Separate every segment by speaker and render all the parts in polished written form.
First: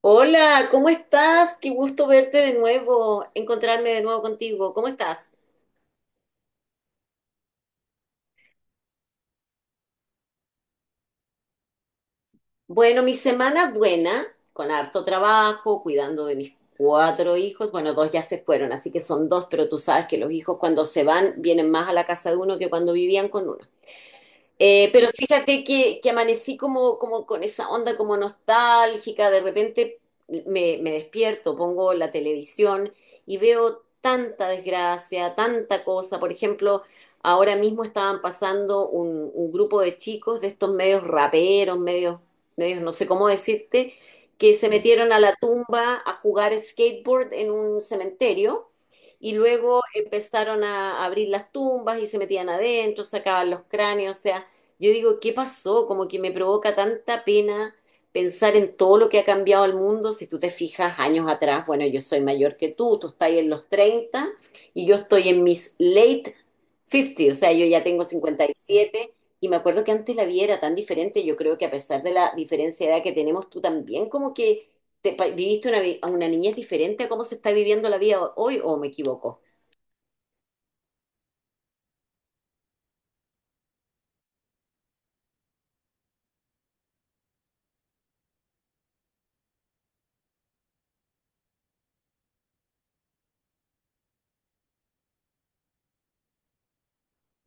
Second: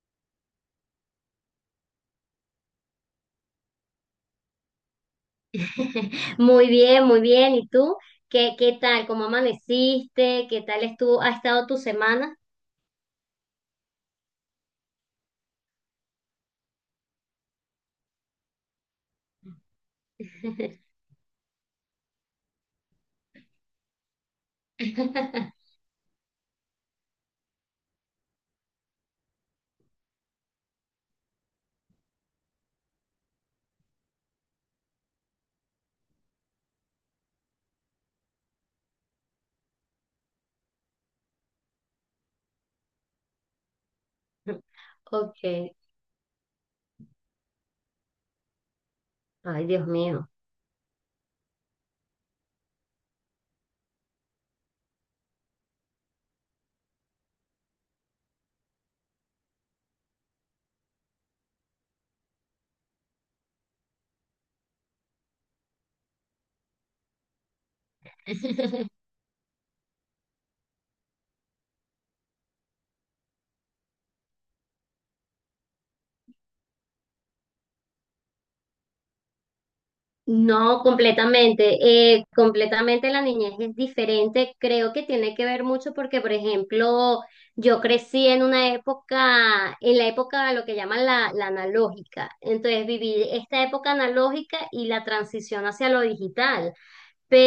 Speaker 1: Hola, ¿cómo estás? Qué gusto verte de nuevo, encontrarme de nuevo contigo. ¿Cómo estás?
Speaker 2: Muy bien, muy bien. ¿Y tú? ¿Qué tal? ¿Cómo amaneciste? ¿Ha estado tu semana?
Speaker 1: Bueno, mi semana buena, con harto trabajo, cuidando de mis cuatro hijos. Bueno, dos ya se fueron, así que son dos, pero tú sabes que los hijos cuando se van vienen más a la casa de uno que cuando vivían con uno. Pero fíjate que amanecí como, como con esa onda como nostálgica, de repente me despierto, pongo la televisión y veo tanta desgracia, tanta cosa. Por ejemplo, ahora mismo estaban pasando un grupo de chicos de estos medios raperos, medios no sé cómo decirte, que se metieron a la
Speaker 2: Ok.
Speaker 1: tumba a jugar skateboard en un cementerio. Y
Speaker 2: Ay,
Speaker 1: luego
Speaker 2: Dios mío.
Speaker 1: empezaron a abrir las tumbas y se metían adentro, sacaban los cráneos, o sea, yo digo, ¿qué pasó? Como que me provoca tanta pena pensar en todo lo que ha cambiado el mundo. Si tú te fijas años atrás, bueno, yo soy mayor que tú estás en los 30 y yo estoy en mis late 50, o sea, yo ya tengo 57 y siete y me acuerdo que antes la vida era tan diferente. Yo creo que a pesar de la diferencia de edad que tenemos, tú también como que viviste una niñez diferente a cómo se está viviendo la vida hoy, ¿o me equivoco?
Speaker 2: No, completamente. Completamente la niñez es diferente. Creo que tiene que ver mucho porque, por ejemplo, yo crecí en una época, en la época de lo que llaman la analógica. Entonces viví esta época analógica y la transición hacia lo digital.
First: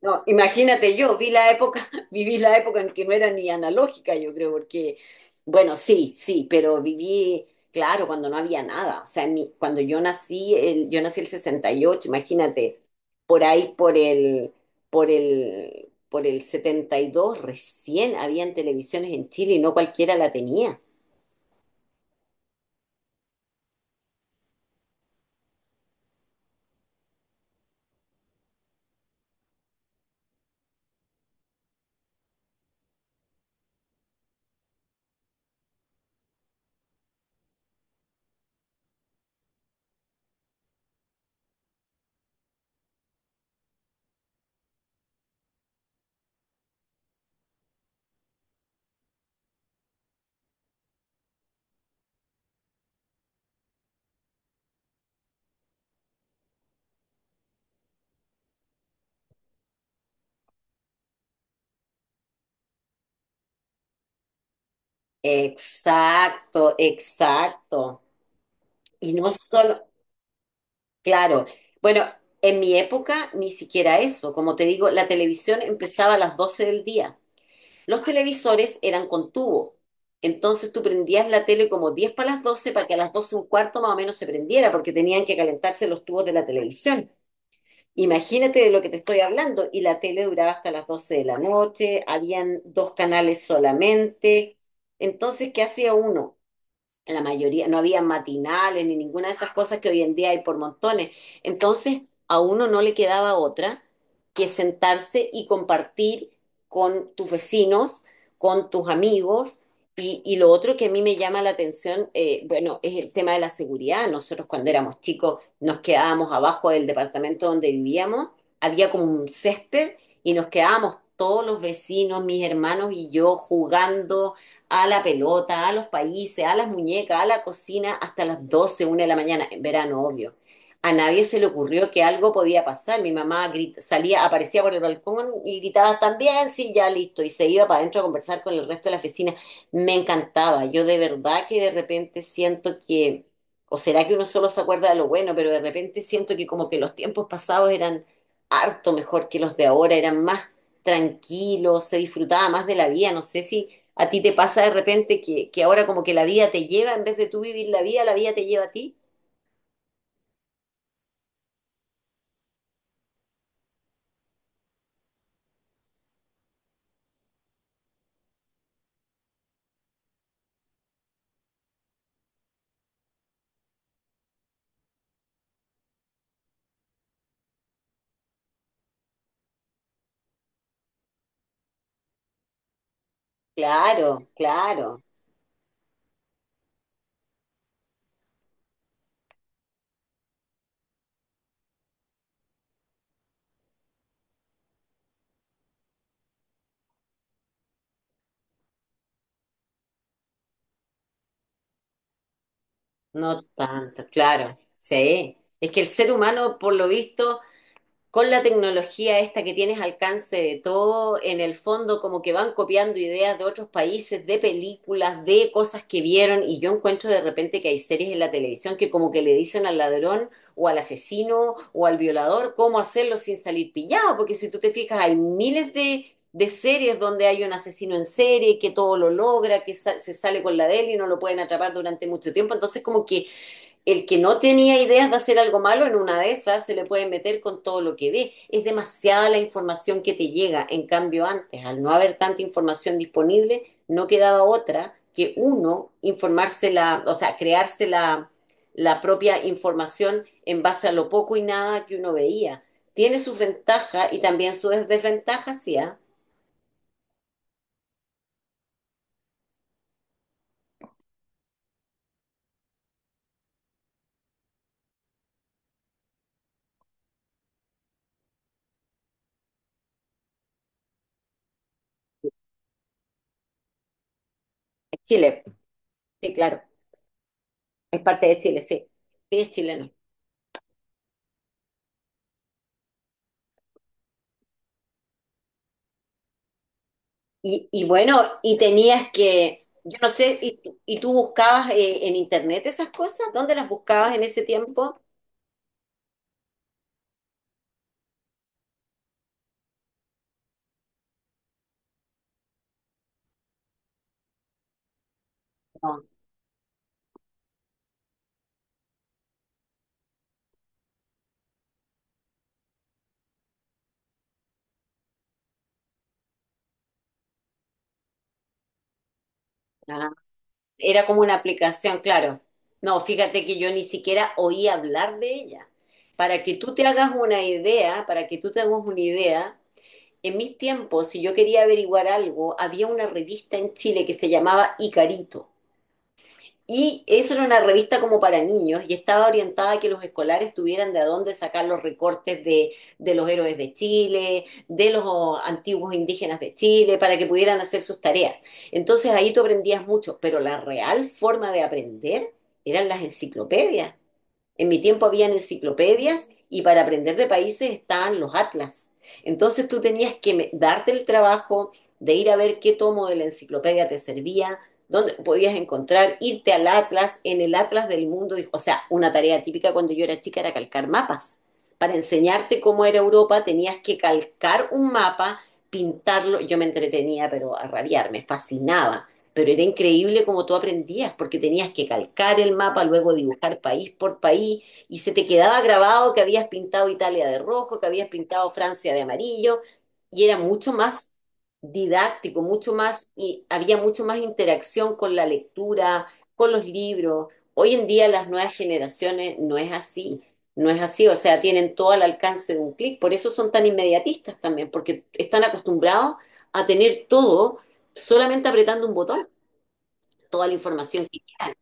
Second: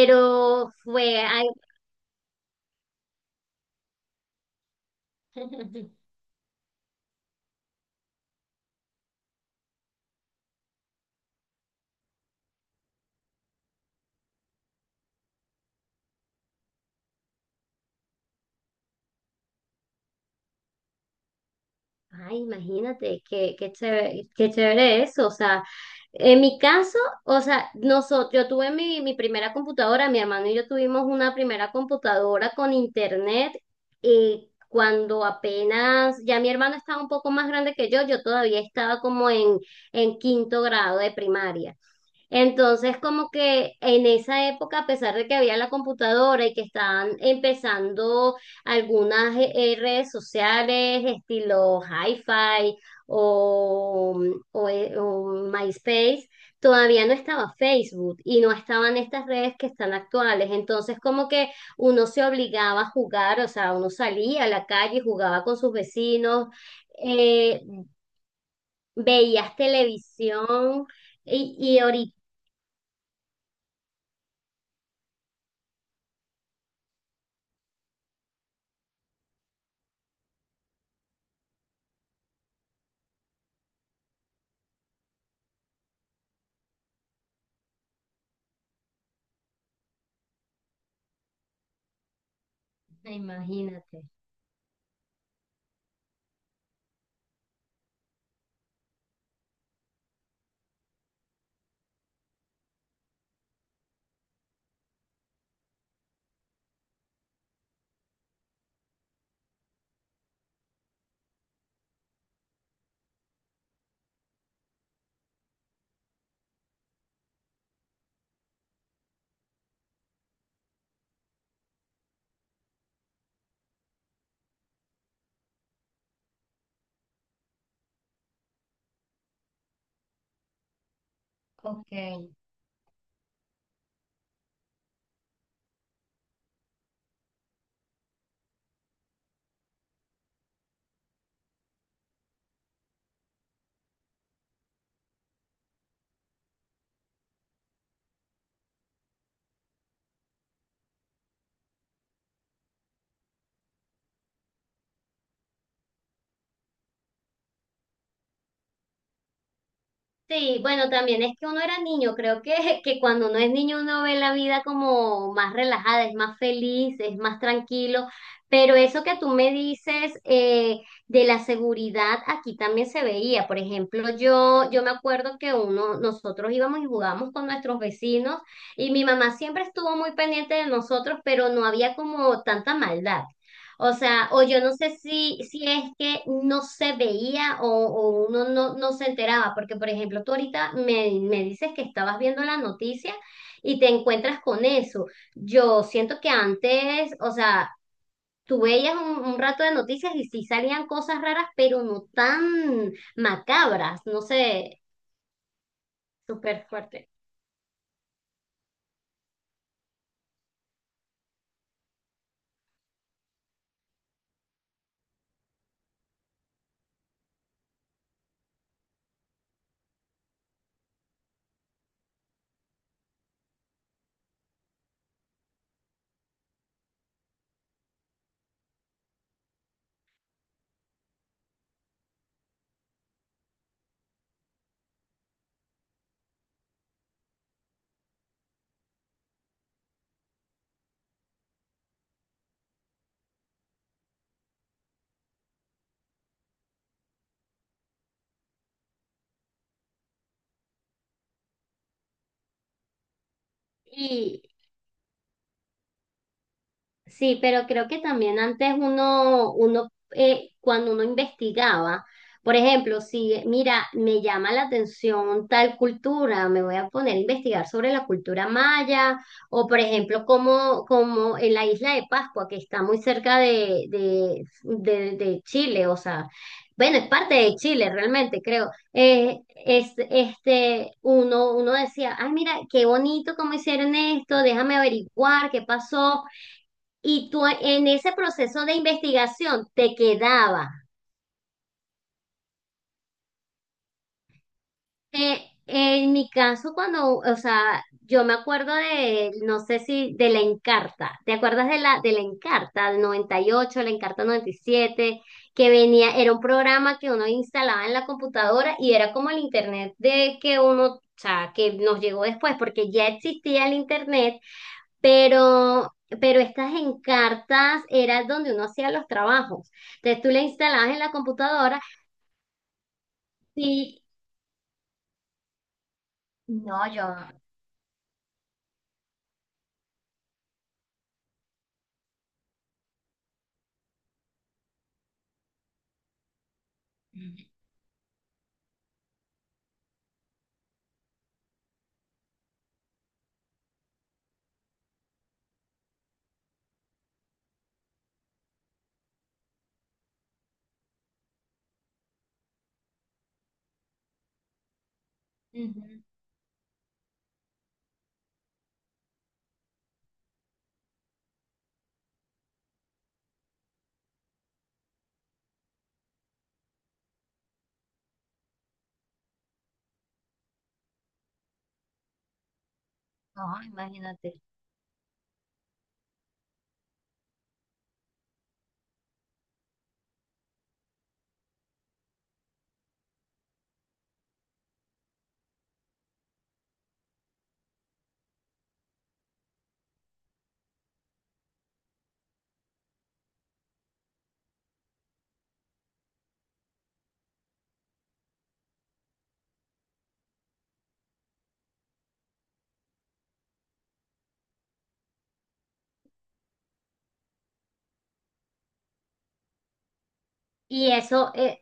Speaker 1: No, imagínate yo,
Speaker 2: fue,
Speaker 1: vi la época, viví la época en que no era ni analógica, yo creo, porque, bueno, sí, sí, pero viví, claro, cuando no había nada. O sea, cuando yo nací, yo nací el 68, imagínate, por ahí, por el 72 recién habían televisiones en Chile y no cualquiera la tenía.
Speaker 2: ay, imagínate, qué chévere eso. O sea, en mi caso, o sea, nosotros, yo tuve mi primera computadora, mi hermano y yo tuvimos una primera computadora con internet, y cuando apenas, ya mi hermano estaba un poco más grande que yo todavía estaba en quinto grado de primaria. Entonces, como que en esa época, a pesar de que había la computadora y que estaban empezando algunas redes sociales, estilo hi-fi o, o MySpace, todavía no estaba Facebook y no estaban estas redes que están actuales. Entonces, como que uno se obligaba a jugar, o sea, uno salía a la calle, jugaba con sus vecinos,
Speaker 1: Exacto,
Speaker 2: eh,
Speaker 1: exacto. Y no
Speaker 2: veías
Speaker 1: solo.
Speaker 2: televisión.
Speaker 1: Claro.
Speaker 2: Y,
Speaker 1: Bueno, en mi época ni siquiera eso. Como te digo, la televisión empezaba a las 12 del día. Los televisores eran con tubo. Entonces tú prendías la tele como 10 para las 12 para que a las 12 un cuarto más o menos se prendiera porque tenían que calentarse los tubos de la televisión. Imagínate de lo que te estoy hablando. Y la tele duraba hasta las 12 de la noche, habían dos canales
Speaker 2: imagínate.
Speaker 1: solamente. Entonces, ¿qué hacía uno? La mayoría, no había matinales ni ninguna de esas cosas que hoy en día hay por montones. Entonces, a uno no le quedaba otra que sentarse y compartir con tus vecinos, con tus amigos. Y lo otro que a mí me llama la atención, bueno, es el tema de la seguridad. Nosotros cuando éramos chicos nos quedábamos abajo del departamento donde vivíamos, había como un césped y nos quedábamos todos los vecinos, mis hermanos y yo jugando a la pelota, a los países, a las muñecas, a la cocina, hasta las doce, 1 de la mañana, en verano, obvio. A nadie se le ocurrió que algo
Speaker 2: Ok.
Speaker 1: podía pasar. Mi mamá salía, aparecía por el balcón y gritaba también, sí, ya listo, y se iba para adentro a conversar con el resto de la oficina. Me encantaba. Yo de verdad que de repente siento que, o será que uno solo se acuerda de lo bueno, pero de repente siento que como que los tiempos pasados eran harto mejor que los de ahora, eran más tranquilos, se disfrutaba más de la vida. No sé si. ¿A ti te pasa de repente que ahora como que la vida te lleva, en vez de tú vivir la vida te lleva a ti?
Speaker 2: Sí, bueno, también es que uno era niño, creo que, que cuando uno es niño uno ve la vida como más relajada, es más feliz, es más tranquilo, pero eso que tú me dices, de la seguridad aquí también se veía. Por ejemplo, yo me acuerdo que uno, nosotros íbamos y jugábamos con nuestros vecinos y mi mamá siempre estuvo muy pendiente de nosotros, pero no había como tanta maldad. O
Speaker 1: Claro,
Speaker 2: sea, o yo no sé
Speaker 1: claro,
Speaker 2: si, si es que no se veía, o uno no, no se enteraba, porque por ejemplo, tú ahorita me, me dices que estabas viendo la noticia y te encuentras con eso. Yo siento que antes, o sea, tú veías un rato de noticias y sí salían cosas raras, pero no tan
Speaker 1: no
Speaker 2: macabras,
Speaker 1: tanto,
Speaker 2: no
Speaker 1: claro,
Speaker 2: sé,
Speaker 1: sí. Es que el ser humano,
Speaker 2: súper
Speaker 1: por lo
Speaker 2: fuerte.
Speaker 1: visto, con la tecnología esta que tienes alcance de todo, en el fondo como que van copiando ideas de otros países, de películas, de cosas que vieron, y yo encuentro de repente que hay series en la televisión que como que le dicen al ladrón o al asesino o al violador cómo hacerlo sin salir pillado, porque si tú te fijas hay miles de series donde hay un asesino en serie que todo lo logra, que se sale con la de él y no lo pueden atrapar durante mucho tiempo, entonces como que el que no tenía ideas de hacer algo malo, en una de esas se le puede meter con todo lo que ve. Es demasiada la información que te llega. En cambio, antes, al no haber tanta información disponible, no quedaba otra que uno informársela, o sea, crearse la propia información en base a lo poco y nada que uno veía. Tiene sus ventajas y también sus desventajas, sí, ¿ah?
Speaker 2: Sí, pero creo que también antes uno, uno, cuando uno investigaba, por ejemplo, si mira, me llama la atención tal cultura, me voy a poner a investigar sobre la cultura maya, o por ejemplo, como, como en la isla de Pascua, que está muy cerca
Speaker 1: Es
Speaker 2: de
Speaker 1: Chile,
Speaker 2: Chile, o sea,
Speaker 1: sí, claro.
Speaker 2: bueno, es parte de Chile
Speaker 1: Es parte de
Speaker 2: realmente,
Speaker 1: Chile,
Speaker 2: creo.
Speaker 1: sí. Sí, es chileno.
Speaker 2: Es, este, uno, uno decía, ay, mira, qué bonito cómo hicieron esto, déjame averiguar qué pasó. Y tú
Speaker 1: Y
Speaker 2: en ese
Speaker 1: bueno, y
Speaker 2: proceso de
Speaker 1: tenías que,
Speaker 2: investigación te
Speaker 1: yo no sé. ¿y,
Speaker 2: quedaba.
Speaker 1: tú- y tú buscabas en internet esas cosas? ¿Dónde las buscabas en ese tiempo?
Speaker 2: Eh, en mi caso, cuando, o sea, yo me acuerdo de, no sé si, de la Encarta. ¿Te acuerdas de la Encarta del 98, la Encarta 97, que
Speaker 1: No.
Speaker 2: venía, era un programa que uno instalaba en la computadora y era como el internet de que uno, o sea, que nos llegó después, porque ya existía el internet, pero, pero estas encartas era donde uno hacía los trabajos.
Speaker 1: Ah,
Speaker 2: Entonces tú le instalabas en
Speaker 1: era
Speaker 2: la
Speaker 1: como una
Speaker 2: computadora
Speaker 1: aplicación, claro. No, fíjate que yo ni
Speaker 2: y
Speaker 1: siquiera oí hablar de ella. Para que tú te
Speaker 2: no, yo,
Speaker 1: hagas una idea, para que tú te hagas una idea, en mis tiempos, si yo quería averiguar algo, había una revista en Chile que se llamaba Icarito. Y eso era una revista como para niños y estaba orientada a que los escolares tuvieran de a dónde sacar los recortes de los héroes de Chile, de los antiguos indígenas de Chile, para que pudieran hacer sus tareas. Entonces ahí tú aprendías mucho, pero la real forma de aprender eran las enciclopedias. En mi tiempo había
Speaker 2: ujú,
Speaker 1: enciclopedias y para aprender de países estaban los atlas. Entonces tú tenías que darte el trabajo de ir a ver qué tomo de la enciclopedia te servía, dónde podías encontrar, irte al atlas, en el atlas del mundo. O sea, una tarea típica cuando yo era chica era calcar mapas. Para enseñarte cómo era Europa
Speaker 2: no,
Speaker 1: tenías que
Speaker 2: imagínate.
Speaker 1: calcar un mapa, pintarlo. Yo me entretenía, pero a rabiar, me fascinaba. Pero era increíble como tú aprendías, porque tenías que calcar el mapa, luego dibujar país por país, y se te quedaba grabado que habías pintado Italia de rojo, que habías pintado Francia de amarillo, y era mucho más didáctico, mucho más, y había mucho más interacción con la lectura, con los libros. Hoy en día las nuevas generaciones no es así, no es así, o sea, tienen todo al alcance de un clic, por eso son tan inmediatistas también, porque están acostumbrados a tener todo solamente apretando un botón toda la
Speaker 2: Y
Speaker 1: información que.
Speaker 2: eso,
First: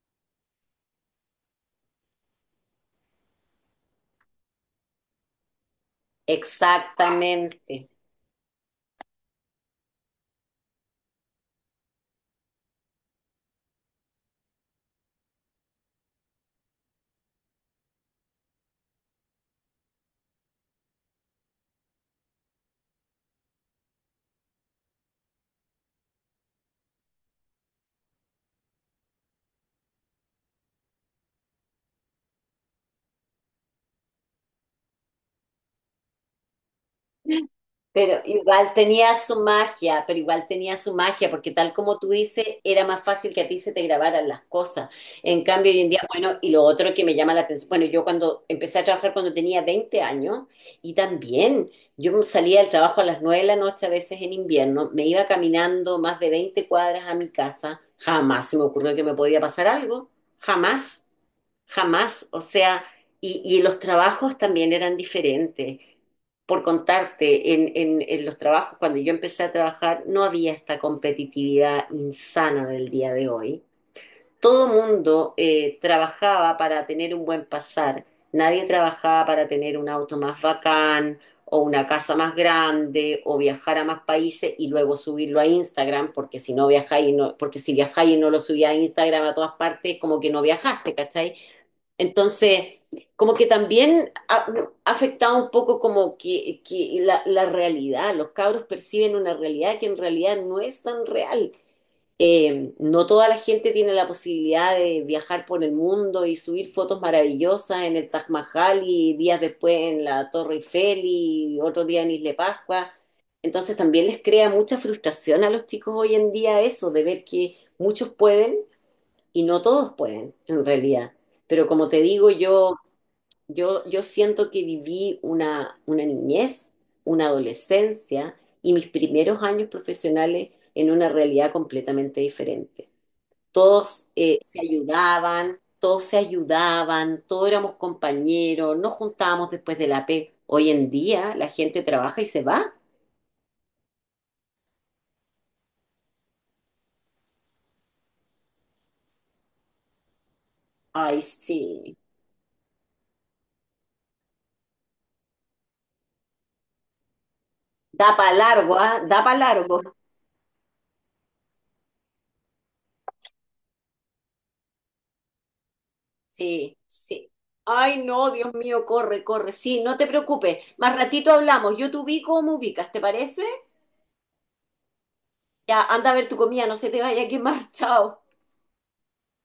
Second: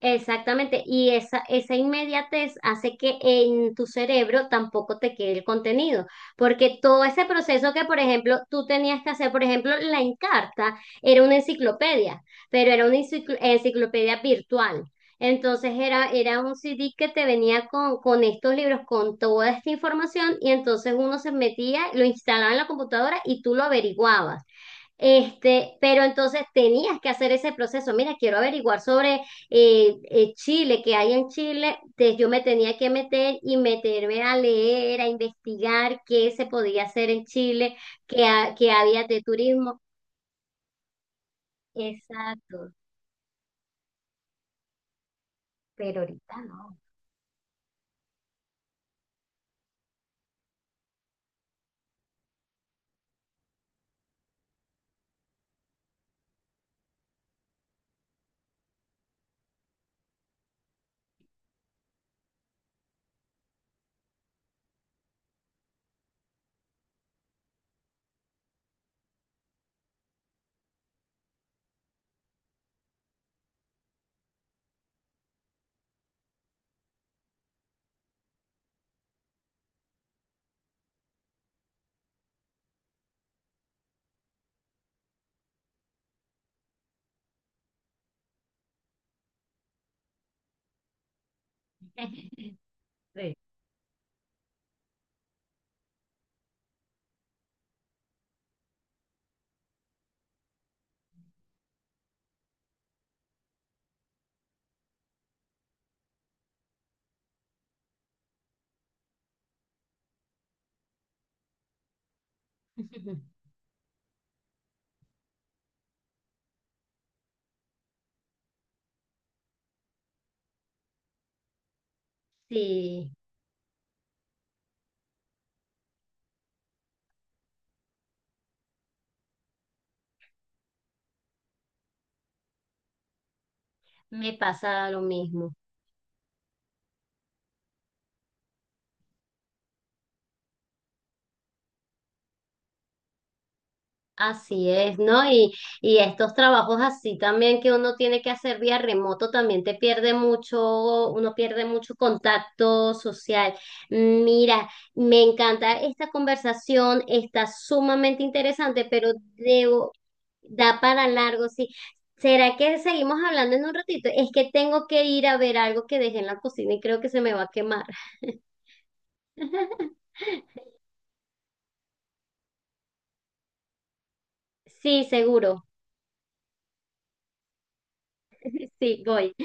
Speaker 2: exactamente, y esa inmediatez hace que en tu cerebro tampoco te quede el contenido, porque todo ese proceso que,
Speaker 1: Exactamente.
Speaker 2: por ejemplo, tú tenías que hacer, por ejemplo, la Encarta era una enciclopedia, pero era una enciclopedia virtual. Entonces era, era un CD que te venía con estos libros, con toda esta información, y entonces uno se metía, lo instalaba en la computadora y tú lo averiguabas. Este, pero entonces tenías que hacer ese proceso. Mira, quiero averiguar sobre Chile, qué hay en Chile. Entonces yo me tenía que meter y meterme a leer, a investigar qué se podía hacer en Chile,
Speaker 1: Pero
Speaker 2: qué
Speaker 1: igual
Speaker 2: había
Speaker 1: tenía
Speaker 2: de
Speaker 1: su
Speaker 2: turismo.
Speaker 1: magia, pero igual tenía su magia, porque tal como tú dices,
Speaker 2: Exacto,
Speaker 1: era más fácil que a ti se te grabaran las cosas. En cambio, hoy en día,
Speaker 2: pero
Speaker 1: bueno,
Speaker 2: ahorita
Speaker 1: y lo
Speaker 2: no.
Speaker 1: otro que me llama la atención, bueno, yo cuando empecé a trabajar cuando tenía 20 años, y también yo salía del trabajo a las 9 de la noche, a veces en invierno, me iba caminando más de 20 cuadras a mi casa, jamás se me ocurrió que me podía pasar algo, jamás. Jamás, o sea, y los trabajos también eran diferentes. Por contarte, en los trabajos, cuando yo empecé a trabajar, no había esta competitividad insana del día de hoy. Todo mundo trabajaba para tener un buen pasar. Nadie trabajaba para tener un auto más bacán o una casa más grande o viajar a más países y luego subirlo a Instagram, porque si no viajáis, y no, porque si viajáis y no lo subía a Instagram a todas partes, como que no viajaste, ¿cachai? Entonces, como
Speaker 2: Sí.
Speaker 1: que también ha afectado un poco como que la realidad, los cabros perciben una realidad que en realidad no es tan real. No toda la gente tiene la posibilidad de viajar por el mundo y subir fotos maravillosas en el Taj Mahal y días después en la Torre Eiffel y otro día en Isla Pascua. Entonces también les crea mucha frustración a los chicos hoy en día eso, de ver que muchos pueden y no todos pueden, en realidad. Pero como te digo, yo,
Speaker 2: Sí,
Speaker 1: yo, yo siento que viví una niñez, una adolescencia y mis primeros años profesionales en una realidad completamente diferente. Todos
Speaker 2: me
Speaker 1: se
Speaker 2: pasa lo mismo.
Speaker 1: ayudaban, todos se ayudaban, todos éramos compañeros, nos juntábamos después de la P. Hoy en día la gente trabaja y se va.
Speaker 2: Así es, ¿no? Y estos trabajos así también que uno tiene que hacer vía remoto también te pierde mucho,
Speaker 1: Ay,
Speaker 2: uno pierde mucho
Speaker 1: sí.
Speaker 2: contacto social. Mira, me encanta esta conversación, está
Speaker 1: Da
Speaker 2: sumamente
Speaker 1: para largo,
Speaker 2: interesante,
Speaker 1: ¿ah?
Speaker 2: pero
Speaker 1: Da para largo.
Speaker 2: debo, da para largo, sí. ¿Será que seguimos hablando en un ratito? Es que tengo que ir a ver algo que dejé en la cocina
Speaker 1: Sí,
Speaker 2: y creo que se
Speaker 1: sí.
Speaker 2: me va a quemar.
Speaker 1: Ay, no, Dios mío, corre, corre. Sí, no te preocupes. Más ratito hablamos. Yo te ubico o me ubicas, ¿te parece?
Speaker 2: Sí, seguro.
Speaker 1: Ya, anda a ver tu comida, no se te vaya a quemar. Chao.
Speaker 2: Sí, voy.